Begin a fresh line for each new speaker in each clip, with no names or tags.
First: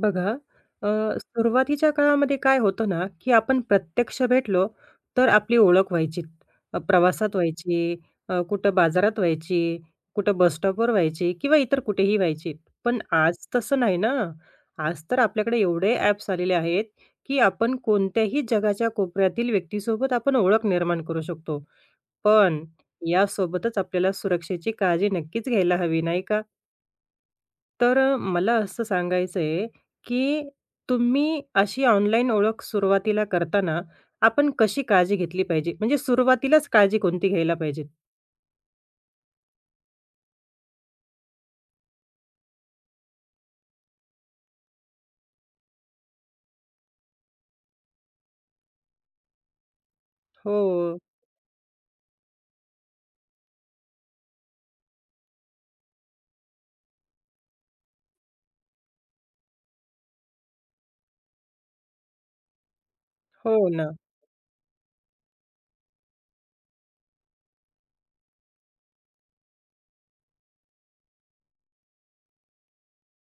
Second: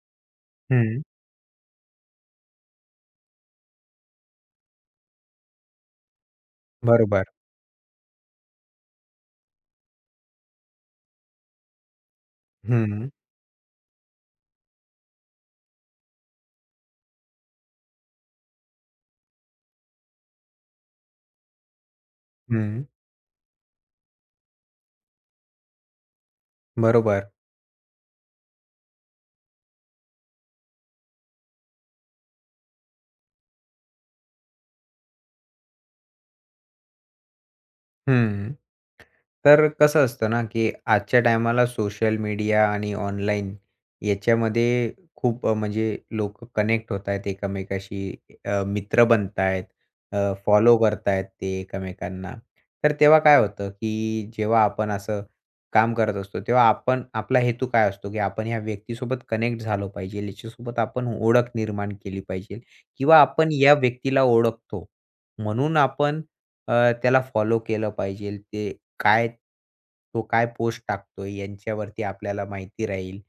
बघा, अ,
हं,
सुरुवातीच्या काळामध्ये काय होतं ना, की आपण प्रत्यक्ष भेटलो, तर आपली ओळख व्हायची.
बरोबर.
प्रवासात व्हायची, कुठं बाजारात व्हायची, कुठं बस स्टॉपवर व्हायची किंवा इतर कुठेही व्हायची. पण
हं,
आज तसं नाही ना. आज तर आपल्याकडे एवढे ॲप्स आलेले आहेत, की आपण कोणत्याही जगाच्या कोपऱ्यातील व्यक्तीसोबत आपण ओळख निर्माण करू शकतो. पण
हं.
यासोबतच आपल्याला सुरक्षेची काळजी नक्कीच घ्यायला हवी, नाही का?
बरोबर.
तर मला असं सांगायचं आहे, की तुम्ही अशी ऑनलाईन ओळख सुरुवातीला करताना आपण कशी काळजी घेतली पाहिजे? म्हणजे सुरुवातीलाच काळजी कोणती घ्यायला पाहिजे?
हं. तर कसं असतं ना, की आजच्या टायमाला सोशल मीडिया आणि ऑनलाईन याच्यामध्ये खूप म्हणजे लोकं कनेक्ट होत आहेत एकमेकाशी. मित्र बनत फॉलो
हो,
करतायत ते एकमेकांना. तर तेव्हा काय होतं, की जेव्हा आपण असं काम करत असतो, तेव्हा आपण आपला हेतू काय असतो, की आपण ह्या व्यक्तीसोबत कनेक्ट झालो पाहिजे. याच्यासोबत आपण ओळख निर्माण केली पाहिजे किंवा आपण
हो
या
ना.
व्यक्तीला ओळखतो. म्हणून आपण त्याला फॉलो केलं पाहिजे. ते काय तो काय पोस्ट टाकतोय यांच्यावरती आपल्याला माहिती राहील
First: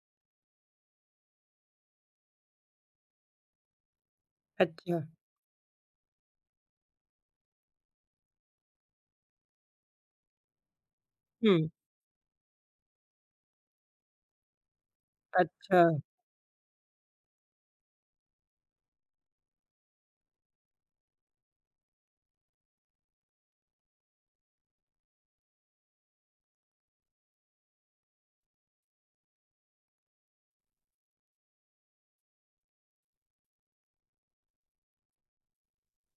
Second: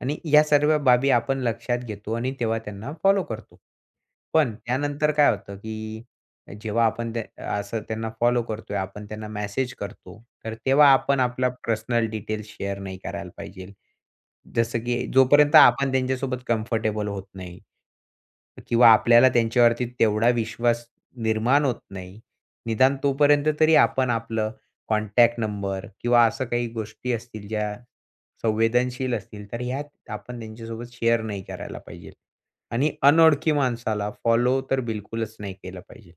आणि या सर्व बाबी आपण लक्षात घेतो आणि तेव्हा त्यांना फॉलो करतो. पण
अच्छा.
त्यानंतर काय होतं, की जेव्हा आपण ते असं त्यांना फॉलो करतोय, आपण त्यांना मेसेज करतो, तर तेव्हा आपण आपला
हं.
पर्सनल डिटेल्स शेअर नाही करायला पाहिजे. जसं की जोपर्यंत
अच्छा.
आपण त्यांच्यासोबत कम्फर्टेबल होत नाही किंवा आपल्याला त्यांच्यावरती तेवढा विश्वास निर्माण होत नाही. निदान तोपर्यंत तरी आपण आपलं कॉन्टॅक्ट नंबर किंवा असं काही गोष्टी असतील ज्या संवेदनशील असतील, तर ह्या आपण त्यांच्यासोबत शेअर नाही करायला पाहिजे. आणि अनोळखी माणसाला फॉलो तर बिलकुलच नाही केलं पाहिजे.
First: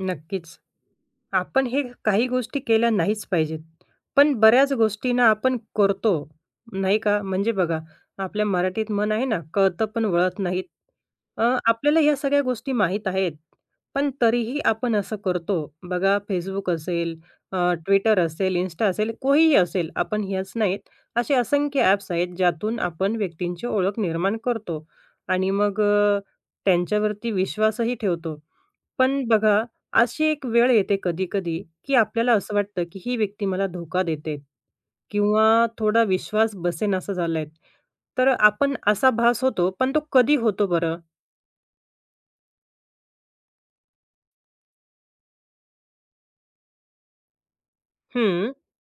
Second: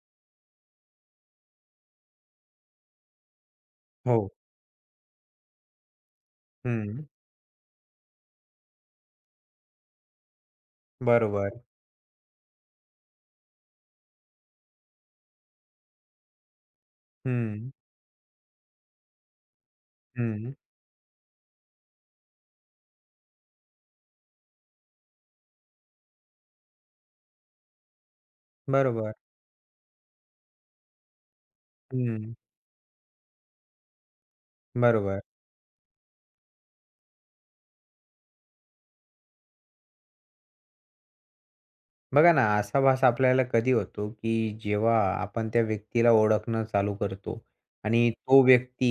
नक्कीच. आपण हे काही गोष्टी केल्या नाहीच पाहिजेत. पण
हो.
बऱ्याच गोष्टींना आपण करतो, नाही
हं.
का? म्हणजे बघा, आपल्या मराठीत म्हण आहे ना, "कळतं पण वळत नाहीत."
बरोबर.
आपल्याला या सगळ्या गोष्टी माहीत आहेत, पण तरीही आपण असं करतो. बघा, Facebook असेल, अ,
हं,
Twitter असेल, Insta असेल, कोणीही असेल, आपण ह्याच
हं.
नाहीत, असे असंख्य ॲप्स आहेत, ज्यातून आपण व्यक्तींची ओळख निर्माण करतो आणि मग त्यांच्यावरती विश्वासही ठेवतो.
बरोबर.
पण बघा, अशी एक वेळ येते कधी-कधी, की आपल्याला
हं.
असं वाटतं, की ही व्यक्ती मला धोका देते
बरोबर.
किंवा थोडा विश्वास बसेनासा झालाय. तर आपण असा भास होतो, पण तो कधी होतो बरं?
बघा ना, असा भास आपल्याला कधी होतो, की जेव्हा आपण त्या व्यक्तीला ओळखणं चालू करतो आणि तो
हं,
व्यक्ती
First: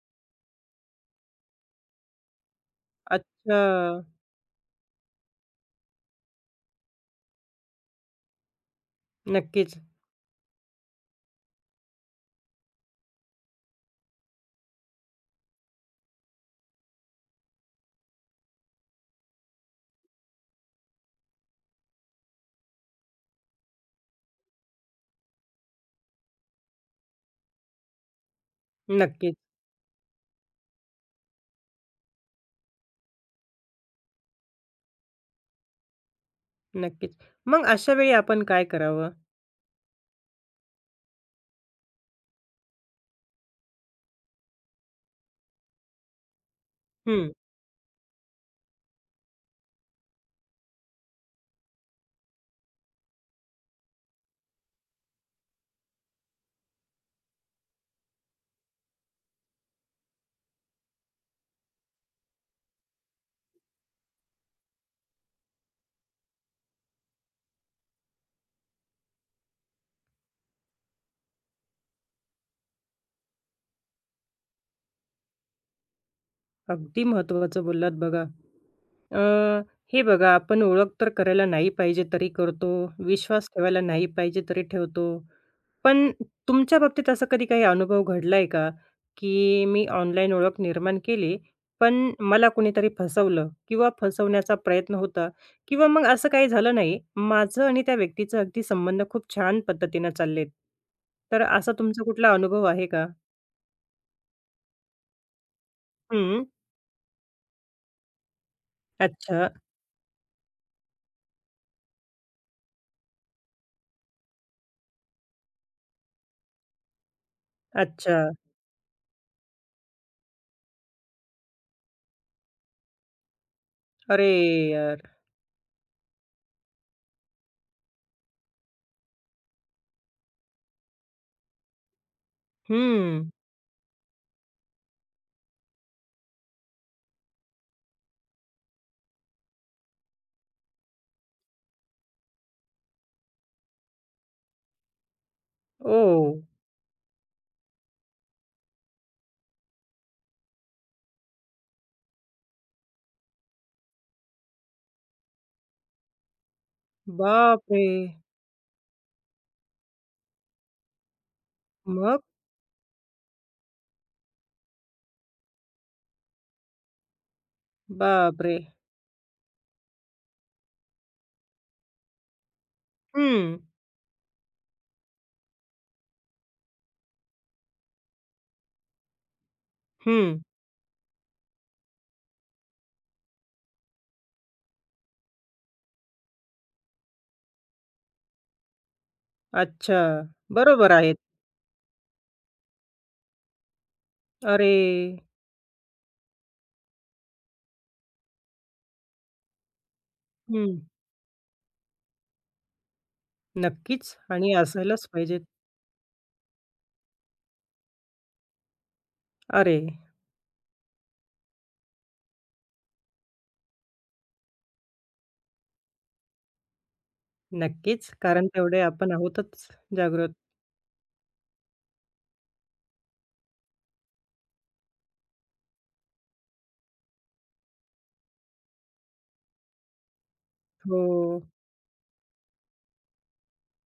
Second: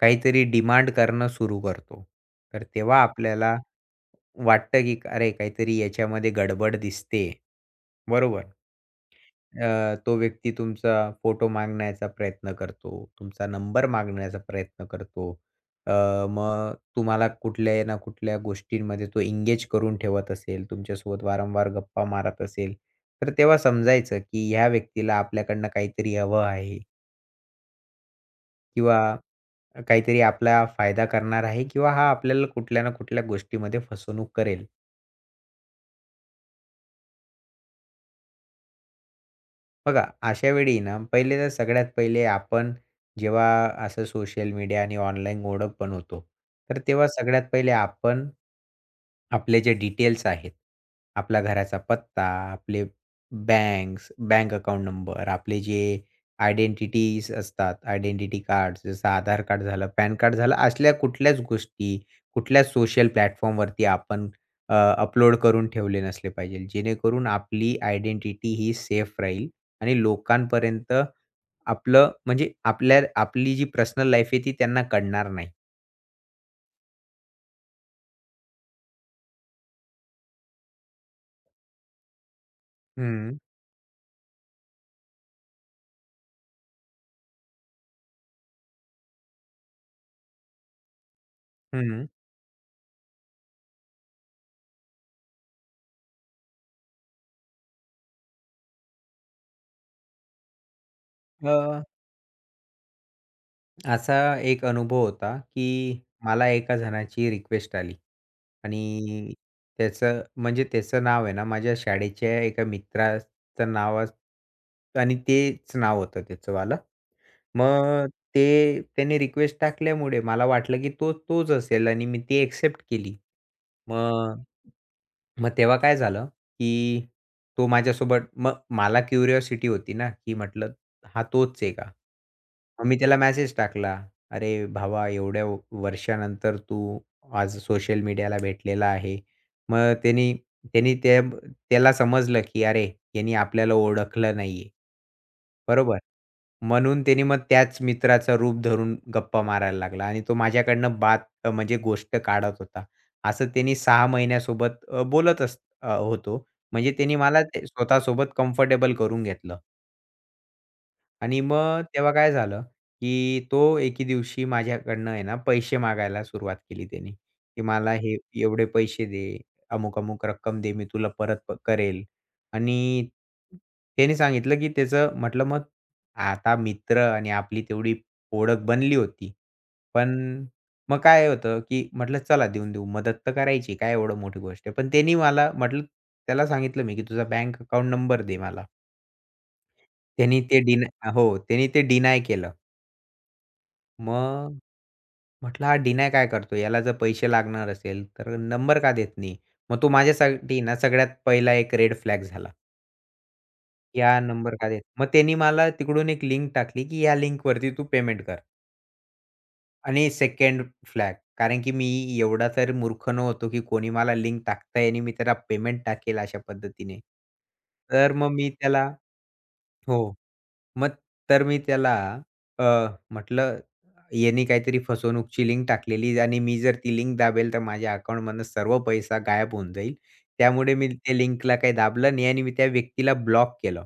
काहीतरी डिमांड करणं सुरू करतो. तर तेव्हा आपल्याला
अच्छा.
वाटतं, की अरे काहीतरी याच्यामध्ये गडबड दिसते, बरोबर?
नक्कीच,
तो व्यक्ती तुमचा फोटो मागण्याचा प्रयत्न करतो, तुमचा नंबर मागण्याचा प्रयत्न करतो. मग तुम्हाला कुठल्या ना कुठल्या गोष्टींमध्ये तो एंगेज करून ठेवत असेल, तुमच्यासोबत वारंवार गप्पा मारत असेल, तर तेव्हा समजायचं की ह्या व्यक्तीला आपल्याकडनं काहीतरी हवं आहे किंवा
नक्कीच,
काहीतरी आपला फायदा करणार आहे किंवा हा आपल्याला कुठल्या ना कुठल्या गोष्टीमध्ये फसवणूक करेल.
नक्कीच. मग अशा वेळी आपण काय करावं?
बघा, अशा वेळी ना, पहिले तर सगळ्यात पहिले आपण जेव्हा असं सोशल मीडिया आणि ऑनलाईन ओळख बनवतो, तर तेव्हा
हं,
सगळ्यात पहिले आपण आपले जे डिटेल्स आहेत, आपला घराचा पत्ता, आपले बँक अकाउंट नंबर, आपले जे आयडेंटिटीज असतात, आयडेंटिटी कार्ड्स जसं आधार कार्ड झालं, पॅन कार्ड झालं, असल्या कुठल्याच गोष्टी, कुठल्याच सोशल प्लॅटफॉर्मवरती आपण अपलोड करून ठेवले नसले पाहिजे. जेणेकरून आपली आयडेंटिटी ही सेफ राहील आणि लोकांपर्यंत आपलं म्हणजे आपली जी पर्सनल लाईफ आहे ती त्यांना कळणार नाही.
अगदी महत्त्वाचं बोललात बघा. अ, हे बघा, आपण ओळख तर करायला नाही पाहिजे तरी करतो,
हं,
विश्वास ठेवायला नाही पाहिजे तरी ठेवतो. पण तुमच्या बाबतीत असा कधी काही अनुभव घडलाय का, की मी ऑनलाईन ओळख निर्माण केली,
हं.
पण मला कुणीतरी फसवलं किंवा फसवण्याचा प्रयत्न होता किंवा मग असं काही झालं नाही. माझं आणि त्या व्यक्तीचं अगदी संबंध खूप छान पद्धतीनं चाललेत. तर
अ
असा तुमचा कुठला अनुभव आहे का?
असा एक अनुभव होता, की
हं.
मला एका जणाची रिक्वेस्ट आली आणि
अच्छा,
त्याचं नाव आहे ना, माझ्या शाळेच्या एका मित्राचं नाव आणि तेच नाव होतं त्याचंवालं. मग
अच्छा.
ते त्याने रिक्वेस्ट टाकल्यामुळे मला वाटलं, की तो तोच असेल आणि मी ती एक्सेप्ट केली.
अरे
मग
यार!
मग तेव्हा काय झालं, की तो माझ्यासोबत मग मला क्युरिओसिटी होती ना, की म्हटलं हा तोच आहे का? मग मी त्याला
हं.
मेसेज टाकला, "अरे भावा एवढ्या वर्षानंतर तू आज सोशल मीडियाला भेटलेला आहे." मग त्यानी त्यानी त्या त्याला समजलं, की अरे यानी आपल्याला ओळखलं नाहीये. बरोबर.
ओह!
म्हणून त्याने मग त्याच मित्राचं रूप धरून गप्पा मारायला लागला आणि तो माझ्याकडनं बात अ, म्हणजे गोष्ट काढत होता. असं त्यांनी 6 महिन्यासोबत होतो. म्हणजे त्यांनी मला ते
बापरे!
स्वतःसोबत कम्फर्टेबल करून घेतलं. आणि मग तेव्हा
मग?
काय झालं, की तो एके दिवशी माझ्याकडनं आहे ना, पैसे मागायला सुरुवात केली त्याने, की मला हे
बापरे!
एवढे पैसे दे, अमुक-अमुक रक्कम दे, मी तुला परत करेल. आणि
हं,
त्याने सांगितलं, की त्याचं म्हटलं मग आता मित्र आणि आपली तेवढी ओळख बनली होती. पण
हं.
मग काय होतं, की म्हटलं चला देऊन देऊ, मदत तर करायची, काय एवढं मोठी गोष्ट आहे. पण त्यानी मला म्हटलं त्याला सांगितलं मी, की तुझा बँक अकाउंट नंबर दे मला.
अच्छा. बरोबर आहेत.
त्यांनी ते डिनाय केलं. मग
अरे!
म्हटलं हा डिनाय काय करतो? याला जर पैसे लागणार असेल, तर नंबर का देत नाही? मग तो माझ्यासाठी
हं,
ना सगळ्यात पहिला एक रेड फ्लॅग झाला. की
नक्कीच आणि
नंबर का देत
असायलाच
मग त्यांनी
पाहिजेत.
मला तिकडून एक लिंक टाकली, की या लिंकवरती तू पेमेंट कर.
अरे!
आणि सेकंड फ्लॅग कारण की मी एवढा तर मूर्ख नव्हतो, की कोणी मला लिंक टाकतंय आणि मी त्याला पेमेंट टाकेल अशा पद्धतीने.
नक्कीच,
तर मग
कारण
मी
तेवढे
त्याला
आपण आहोतच
हो.
जागृत.
मग तर मी त्याला अ, म्हटलं, "याने काहीतरी फसवणूकची लिंक टाकलेली आणि मी जर ती लिंक दाबेल तर माझ्या अकाउंटमधनं सर्व पैसा गायब होऊन जाईल." त्यामुळे मी
हो.
त्या लिंकला काही दाबलं नाही आणि मी त्या व्यक्तीला ब्लॉक केलं.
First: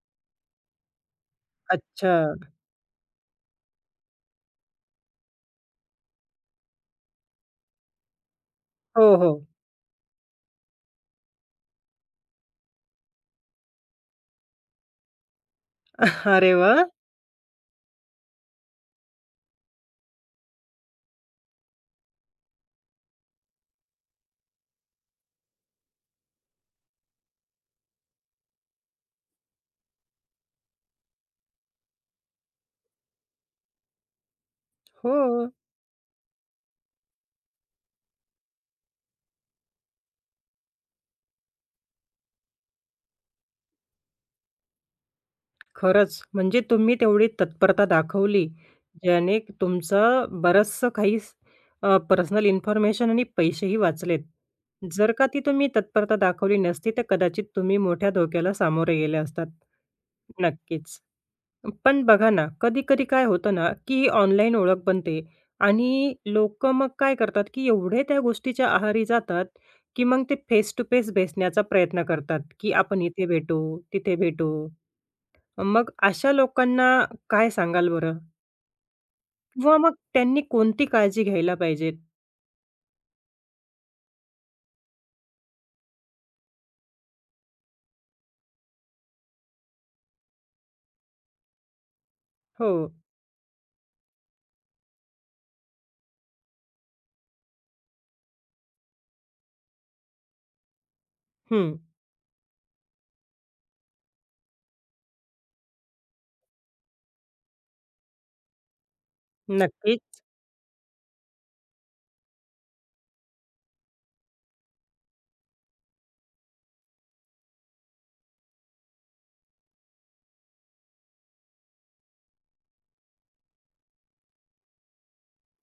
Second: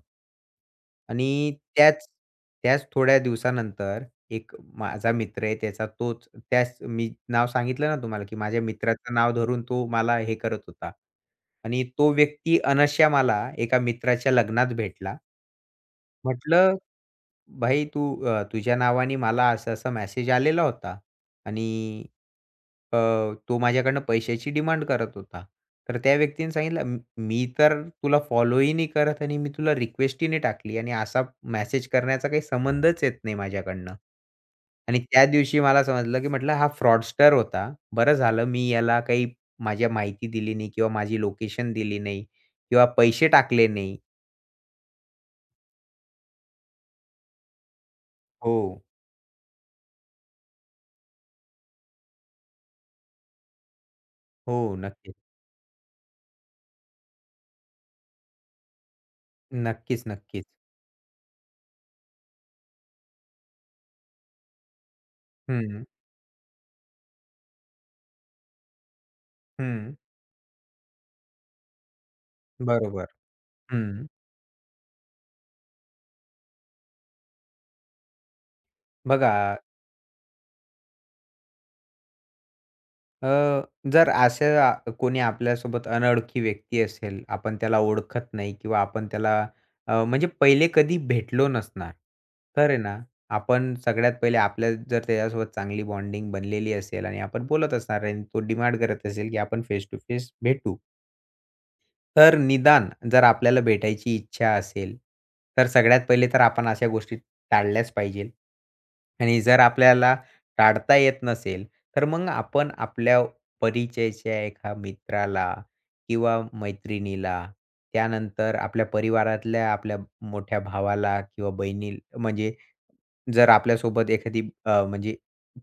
आणि त्याच
अच्छा.
त्याच थोड्या दिवसानंतर एक माझा मित्र आहे त्याचा तोच त्याच मी नाव सांगितलं ना तुम्हाला, की माझ्या
हो,
मित्राचं
हो.
नाव धरून तो मला हे करत होता. आणि तो व्यक्ती अनश्या मला एका मित्राच्या लग्नात भेटला.
अरे
म्हटलं,
वाह!
"भाई तू तुझ्या नावाने मला असा-असा मेसेज आलेला होता आणि अ, तो माझ्याकडनं पैशाची डिमांड करत होता." तर त्या व्यक्तीने सांगितलं, मी तर तुला फॉलोही नाही करत आणि मी तुला रिक्वेस्ट ही नाही टाकली आणि असा मेसेज करण्याचा काही संबंधच येत नाही माझ्याकडनं." आणि
हो,
त्या दिवशी मला समजलं, की म्हटलं हा फ्रॉडस्टर होता. बरं झालं मी याला काही माझ्या माहिती दिली नाही किंवा माझी लोकेशन दिली नाही किंवा पैसे टाकले नाही.
खरंच. म्हणजे तुम्ही तेवढी तत्परता दाखवली,
हो,
ज्याने तुमचं बरचसं काही स पर्सनल इन्फॉर्मेशन आणि पैसेही वाचलेत.
हो.
जर
नक्कीच.
का ती तुम्ही तत्परता दाखवली नसती, तर कदाचित तुम्ही मोठ्या धोक्याला सामोरे गेले असतात.
नक्कीच, नक्कीच.
नक्कीच. पण बघा ना, कधी-कधी काय होतं ना, की ही ऑनलाईन ओळख बनते
हं,
आणि लोकं मग काय करतात, की एवढे त्या गोष्टीच्या आहारी जातात,
हं.
की मग ते फेस टू फेस भेटण्याचा प्रयत्न करतात, की आपण
बरोबर.
इथे भेटू,
हं.
तिथे भेटू. मग अशा लोकांना काय सांगाल बरं?
बघा
किंवा मग त्यांनी कोणती काळजी घ्यायला पाहिजेत?
अ, जर असं कोणी आपल्यासोबत अनोळखी व्यक्ती असेल, आपण त्याला ओळखत नाही किंवा आपण त्याला अ, म्हणजे पहिले कधी भेटलो नसणार. तर
हो.
आहे ना, आपण सगळ्यात पहिले आपल्या जर त्याच्यासोबत चांगली बॉन्डिंग बनलेली असेल आणि आपण बोलत असणार आणि तो डिमांड करत असेल, की आपण फेस टू फेस भेटू.
हं.
तर निदान जर आपल्याला भेटायची इच्छा असेल, तर सगळ्यात पहिले तर आपण अशा गोष्टी टाळल्याच पाहिजेल. आणि जर आपल्याला
नक्कीच.
टाळता येत नसेल, तर मग आपण आपल्या परिचयाच्या एका मित्राला किंवा मैत्रिणीला, त्यानंतर आपल्या परिवारातल्या आपल्या मोठ्या भावाला किंवा बहिणी म्हणजे जर आपल्यासोबत एखादी अ, म्हणजे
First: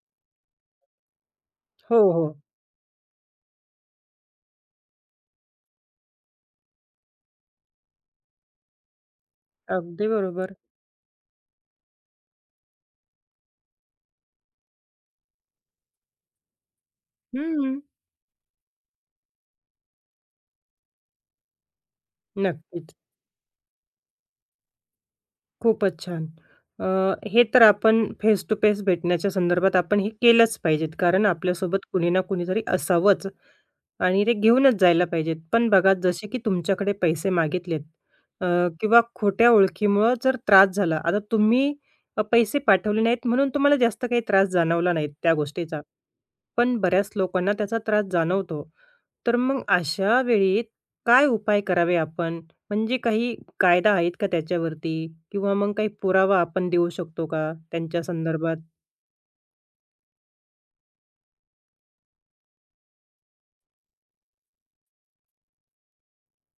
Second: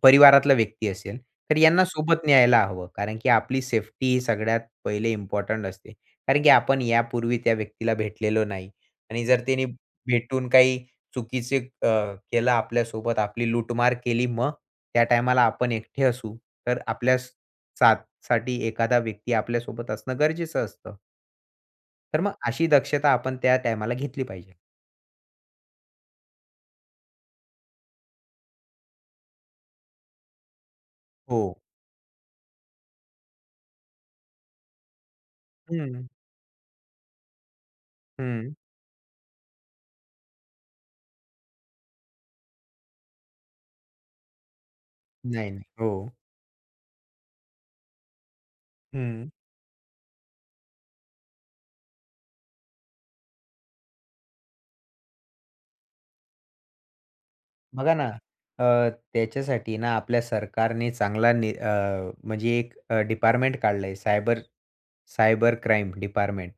परिवारातला व्यक्ती असेल, तर यांना
हो,
सोबत
हो.
न्यायला हवं. कारण की आपली सेफ्टी ही सगळ्यात पहिले इम्पोर्टंट असते. कारण की आपण यापूर्वी त्या व्यक्तीला भेटलेलो नाही आणि जर त्याने
अगदी
भेटून
बरोबर.
काही चुकीचे केलं आपल्यासोबत, आपली लूटमार केली, मग त्या टायमाला आपण एकटे असू, तर आपल्या
हं,
साथ साठी एखादा व्यक्ती आपल्यासोबत असणं गरजेचं असतं. तर मग अशी
नक्कीच.
दक्षता आपण त्या टायमाला घेतली पाहिजे.
खूपच छान. अ, हे तर आपण फेस टू फेस भेटण्याच्या संदर्भात आपण हे केलंच पाहिजेत. कारण
हो.
आपल्यासोबत कुणी ना कुणीतरी असावंच आणि ते घेऊनच जायला पाहिजेत. पण बघा
हं,
जसे की तुमच्याकडे पैसे मागितलेत अ,
हं.
किंवा खोट्या ओळखीमुळं जर त्रास झाला. आता तुम्ही पैसे पाठवले नाहीत म्हणून तुम्हाला जास्त काही त्रास जाणवला नाही त्या
नाही, नाही.
गोष्टीचा.
हो.
पण बऱ्याच लोकांना त्याचा त्रास जाणवतो.
हं.
तर मग अशा वेळी काय उपाय करावे आपण? म्हणजे काही कायदा आहेत का त्याच्यावरती? किंवा मग काही पुरावा आपण देऊ शकतो का
बघा
त्यांच्या
ना,
संदर्भात?
अ, त्याच्यासाठी ना आपल्या सरकारने चांगला नि अ, म्हणजे एक डिपार्टमेंट काढलंय सायबर सायबर क्राईम डिपार्टमेंट.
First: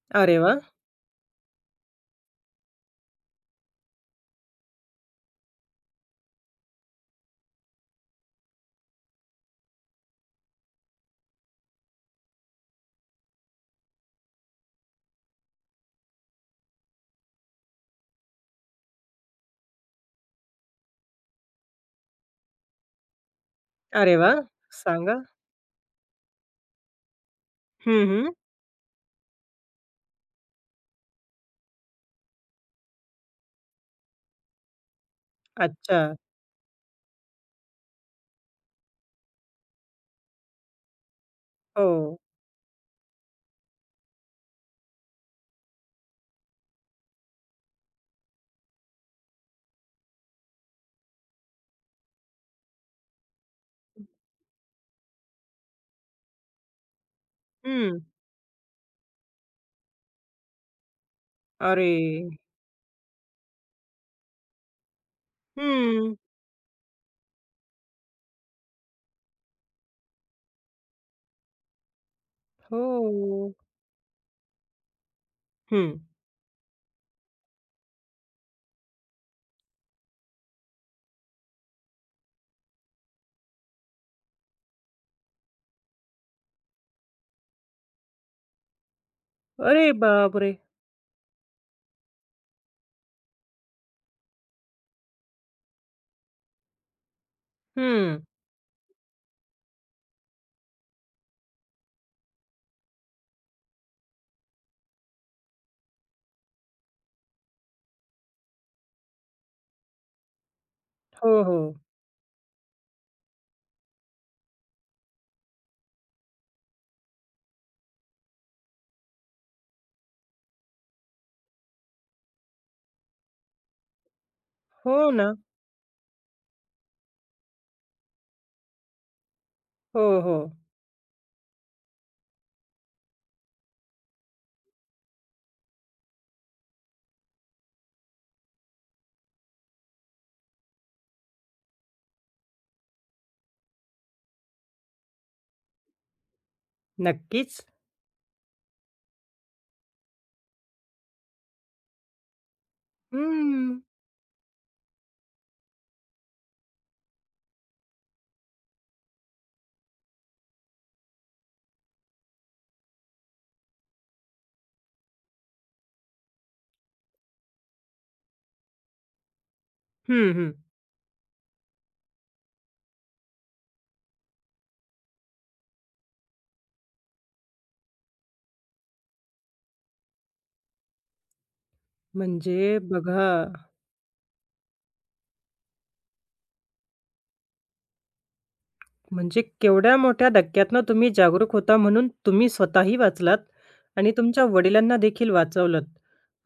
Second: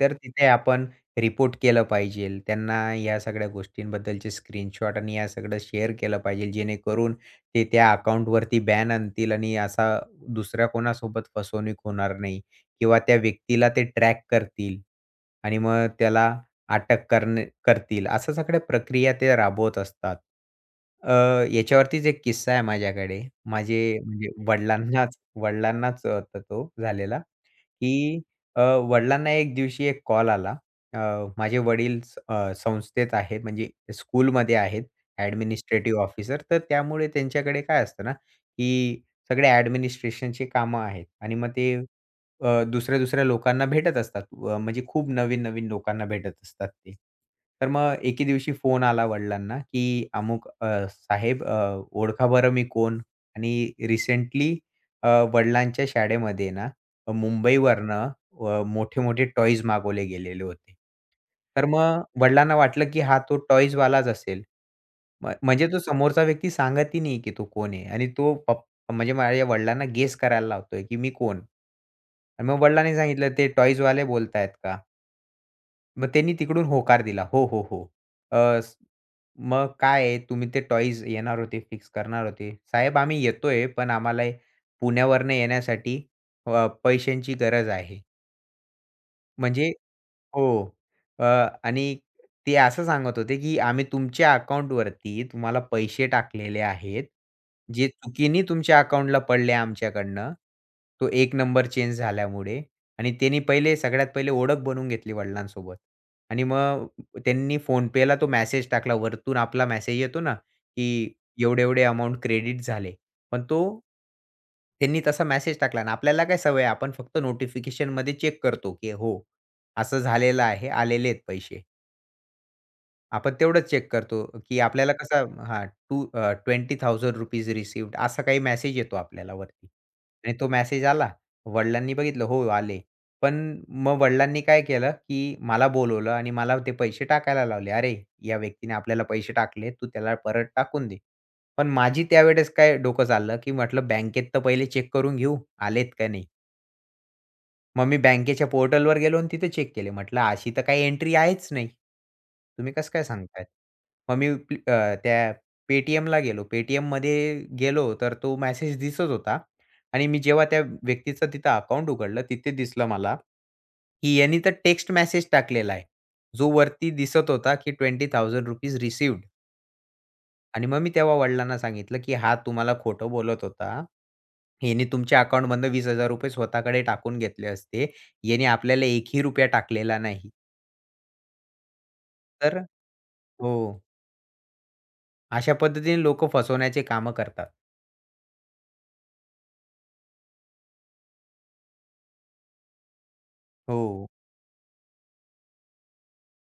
तर
अरे
तिथे
वाह!
आपण रिपोर्ट केलं पाहिजेल. त्यांना या सगळ्या गोष्टींबद्दलचे स्क्रीनशॉट आणि या सगळं शेअर केलं पाहिजे जेणेकरून ते त्या अकाउंटवरती बॅन आणतील आणि असा दुसऱ्या कोणासोबत फसवणूक होणार नाही किंवा त्या व्यक्तीला ते ट्रॅक करतील आणि मग त्याला अटक करणे करतील, असं सगळ्या प्रक्रिया ते राबवत असतात. अ, याच्यावरतीच एक किस्सा आहे माझ्याकडे. माझे
अरे
म्हणजे
वाह! सांगा.
वडिलांनाच वडिलांनाच होता तो झालेला,
हं,
की
हं.
अ, वडिलांना एक दिवशी एक कॉल आला. अ, माझे वडील संस्थेत आहेत म्हणजे स्कूलमध्ये आहेत
अच्छा.
Administrative officer. तर त्यामुळे त्यांच्याकडे काय असतं ना, की सगळे ॲडमिनिस्ट्रेशनची कामं आहेत आणि मग ते
हो.
दुसऱ्या-दुसऱ्या लोकांना भेटत असतात. म्हणजे खूप नवीन-नवीन लोकांना भेटत असतात ते. तर मग एके दिवशी फोन आला वडिलांना, की "अमुक साहेब ओळखा बरं मी कोण?" आणि रिसेंटली अ, वडिलांच्या शाळेमध्ये ना
हं.
मुंबईवरनं मोठे-मोठे टॉयज मागवले गेलेले होते. तर
अरे!
मग वडिलांना वाटलं, की हा तो टॉयजवालाच असेल. म्हणजे तो
हं.
समोरचा व्यक्ती सांगत नाही, की तो कोण आहे आणि तो म्हणजे माझ्या वडिलांना गेस करायला लावतोय, की मी कोण? आणि मग वडिलांनी सांगितलं, "ते
हो.
टॉयजवाले बोलतायत का?"
हं.
मग त्यांनी तिकडून होकार दिला, "हो, हो, हो." अ, स मग काय आहे, "तुम्ही ते टॉयज येणार होते, फिक्स करणार होते." "साहेब, आम्ही येतोय, पण आम्हाला पुण्यावरनं येण्यासाठी पैशांची गरज आहे." म्हणजे
अरे
हो.
बापरे!
अ, आणि ते असं सांगत होते, की आम्ही तुमच्या अकाउंटवरती तुम्हाला पैसे टाकलेले आहेत. जे
हं.
चुकीने तुमच्या अकाउंटला पडले आमच्याकडनं. तो एक नंबर चेंज झाल्यामुळे आणि त्यांनी पहिले सगळ्यात पहिले ओळख बनवून घेतली वडिलांसोबत आणि मग त्यांनी फोनपेला तो मेसेज टाकला. वरतून आपला मेसेज येतो ना, की
हो, हो.
एवढे-एवढे अमाउंट क्रेडिट झाले. पण तो त्यांनी तसा मेसेज टाकला आणि आपल्याला काय सवय आहे, आपण फक्त नोटिफिकेशनमध्ये चेक करतो, की हो असं झालेलं आहे, आलेले आहेत पैसे. आपण तेवढंच चेक करतो, की आपल्याला
हो
कसा
ना.
हां, टू ₹20,000 रिसीव्ह्ड असा काही मेसेज येतो आपल्याला वरती
हो, हो.
आणि तो मेसेज आला. वडिलांनी बघितलं, हो आले. पण मग वडिलांनी काय केलं, की मला बोलवलं आणि मला ते पैसे टाकायला लावले. "अरे, या व्यक्तीने आपल्याला पैसे टाकले, तू त्याला परत टाकून दे." पण माझी त्यावेळेस काय डोकं चाललं, की म्हटलं बँकेत तर पहिले चेक करून घेऊ, आलेत का नाही.
नक्कीच.
मग मी बँकेच्या पोर्टलवर गेलो आणि तिथे चेक केले. म्हटलं अशी तर काही एंट्री आहेच नाही. तुम्ही कसं काय सांगताय?
हं.
मग मी त्या Paytmला गेलो. Paytmमध्ये गेलो तर तो मेसेज दिसत होता आणि मी जेव्हा त्या व्यक्तीचं तिथं अकाउंट उघडलं, तिथे दिसलं मला, की यानी तर टेक्स्ट मेसेज टाकलेला आहे. जो वरती दिसत होता, की ₹20,000 रिसिव्ह्ड.
हं, हं.
आणि मग मी तेव्हा वडिलांना सांगितलं, की "हा तुम्हाला खोटं बोलत होता. ह्याने तुमच्या अकाउंटमधनं ₹20,000 स्वतःकडे टाकून घेतले असते. याने आपल्याला ₹1 ही टाकलेला नाही." तर
म्हणजे बघा
हो. अशा पद्धतीने लोकं फसवण्याचे कामं करतात.
म्हणजे केवढ्या मोठ्या धक्क्यातनं तुम्ही जागरूक होता म्हणून तुम्ही स्वतःही वाचलात
हो.
आणि तुमच्या वडिलांना देखील वाचवलंत.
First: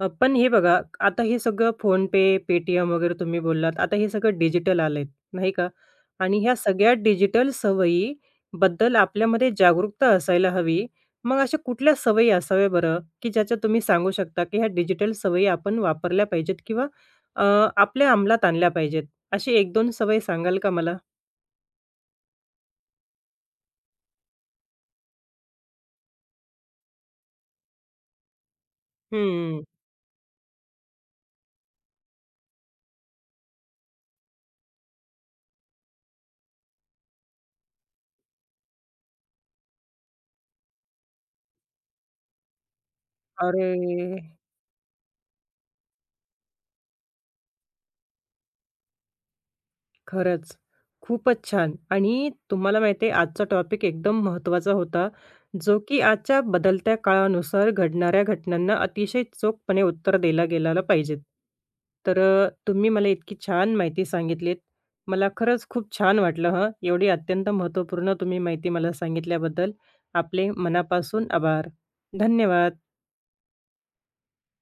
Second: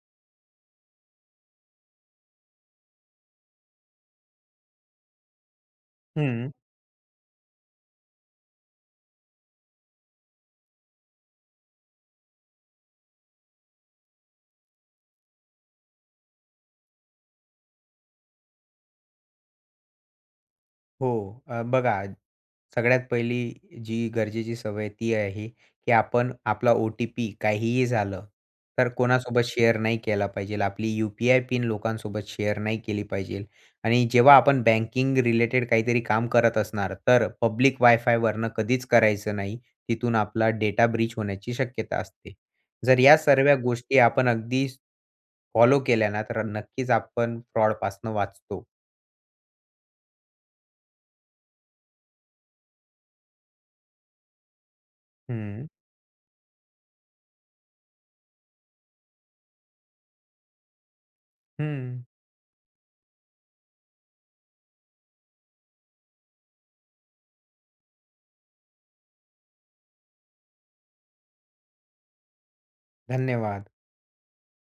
पण हे बघा, आता हे सगळं PhonePe, Paytm वगैरे तुम्ही बोललात, आता हे सगळं डिजिटल आलंय, नाही का? आणि
हं.
ह्या सगळ्या डिजिटल सवयीबद्दल आपल्यामध्ये जागरूकता असायला हवी. मग अशा कुठल्या सवयी असाव्या बरं, की ज्याच्या तुम्ही सांगू शकता, की ह्या डिजिटल सवयी आपण वापरल्या पाहिजेत किंवा अ, आपल्या अंमलात आणल्या पाहिजेत? अशी 1-2 सवयी सांगाल का मला?
हो. बघा सगळ्यात पहिली जी गरजेची सवय ती आहे, की आपण आपला OTP काहीही झालं, तर कोणासोबत
हं.
शेअर नाही केला पाहिजे. आपली UPI पिन लोकांसोबत शेअर नाही केली पाहिजे. आणि जेव्हा आपण बँकिंग रिलेटेड काहीतरी काम करत असणार, तर पब्लिक वाय कधीच करायचं नाही. तिथून आपला डेटा ब्रीच होण्याची शक्यता असते. जर या सर्व
अरे!
गोष्टी आपण अगदी फॉलो केल्या ना, तर नक्कीच आपण फ्रॉडपासून वाचतो.
खरंच. खूपच छान. आणि तुम्हाला माहिती आहे आजचा टॉपिक एकदम महत्त्वाचा होता,
हं,
जो की आजच्या बदलत्या काळानुसार घडणाऱ्या घटनांना अतिशय चोखपणे उत्तर दिला गेलेला पाहिजेत.
हं.
तर तुम्ही मला इतकी छान माहिती सांगितलीत. मला खरंच खूप छान वाटलं हं, एवढी अत्यंत महत्त्वपूर्ण तुम्ही माहिती मला सांगितल्याबद्दल. आपले मनापासून आभार. धन्यवाद.
धन्यवाद.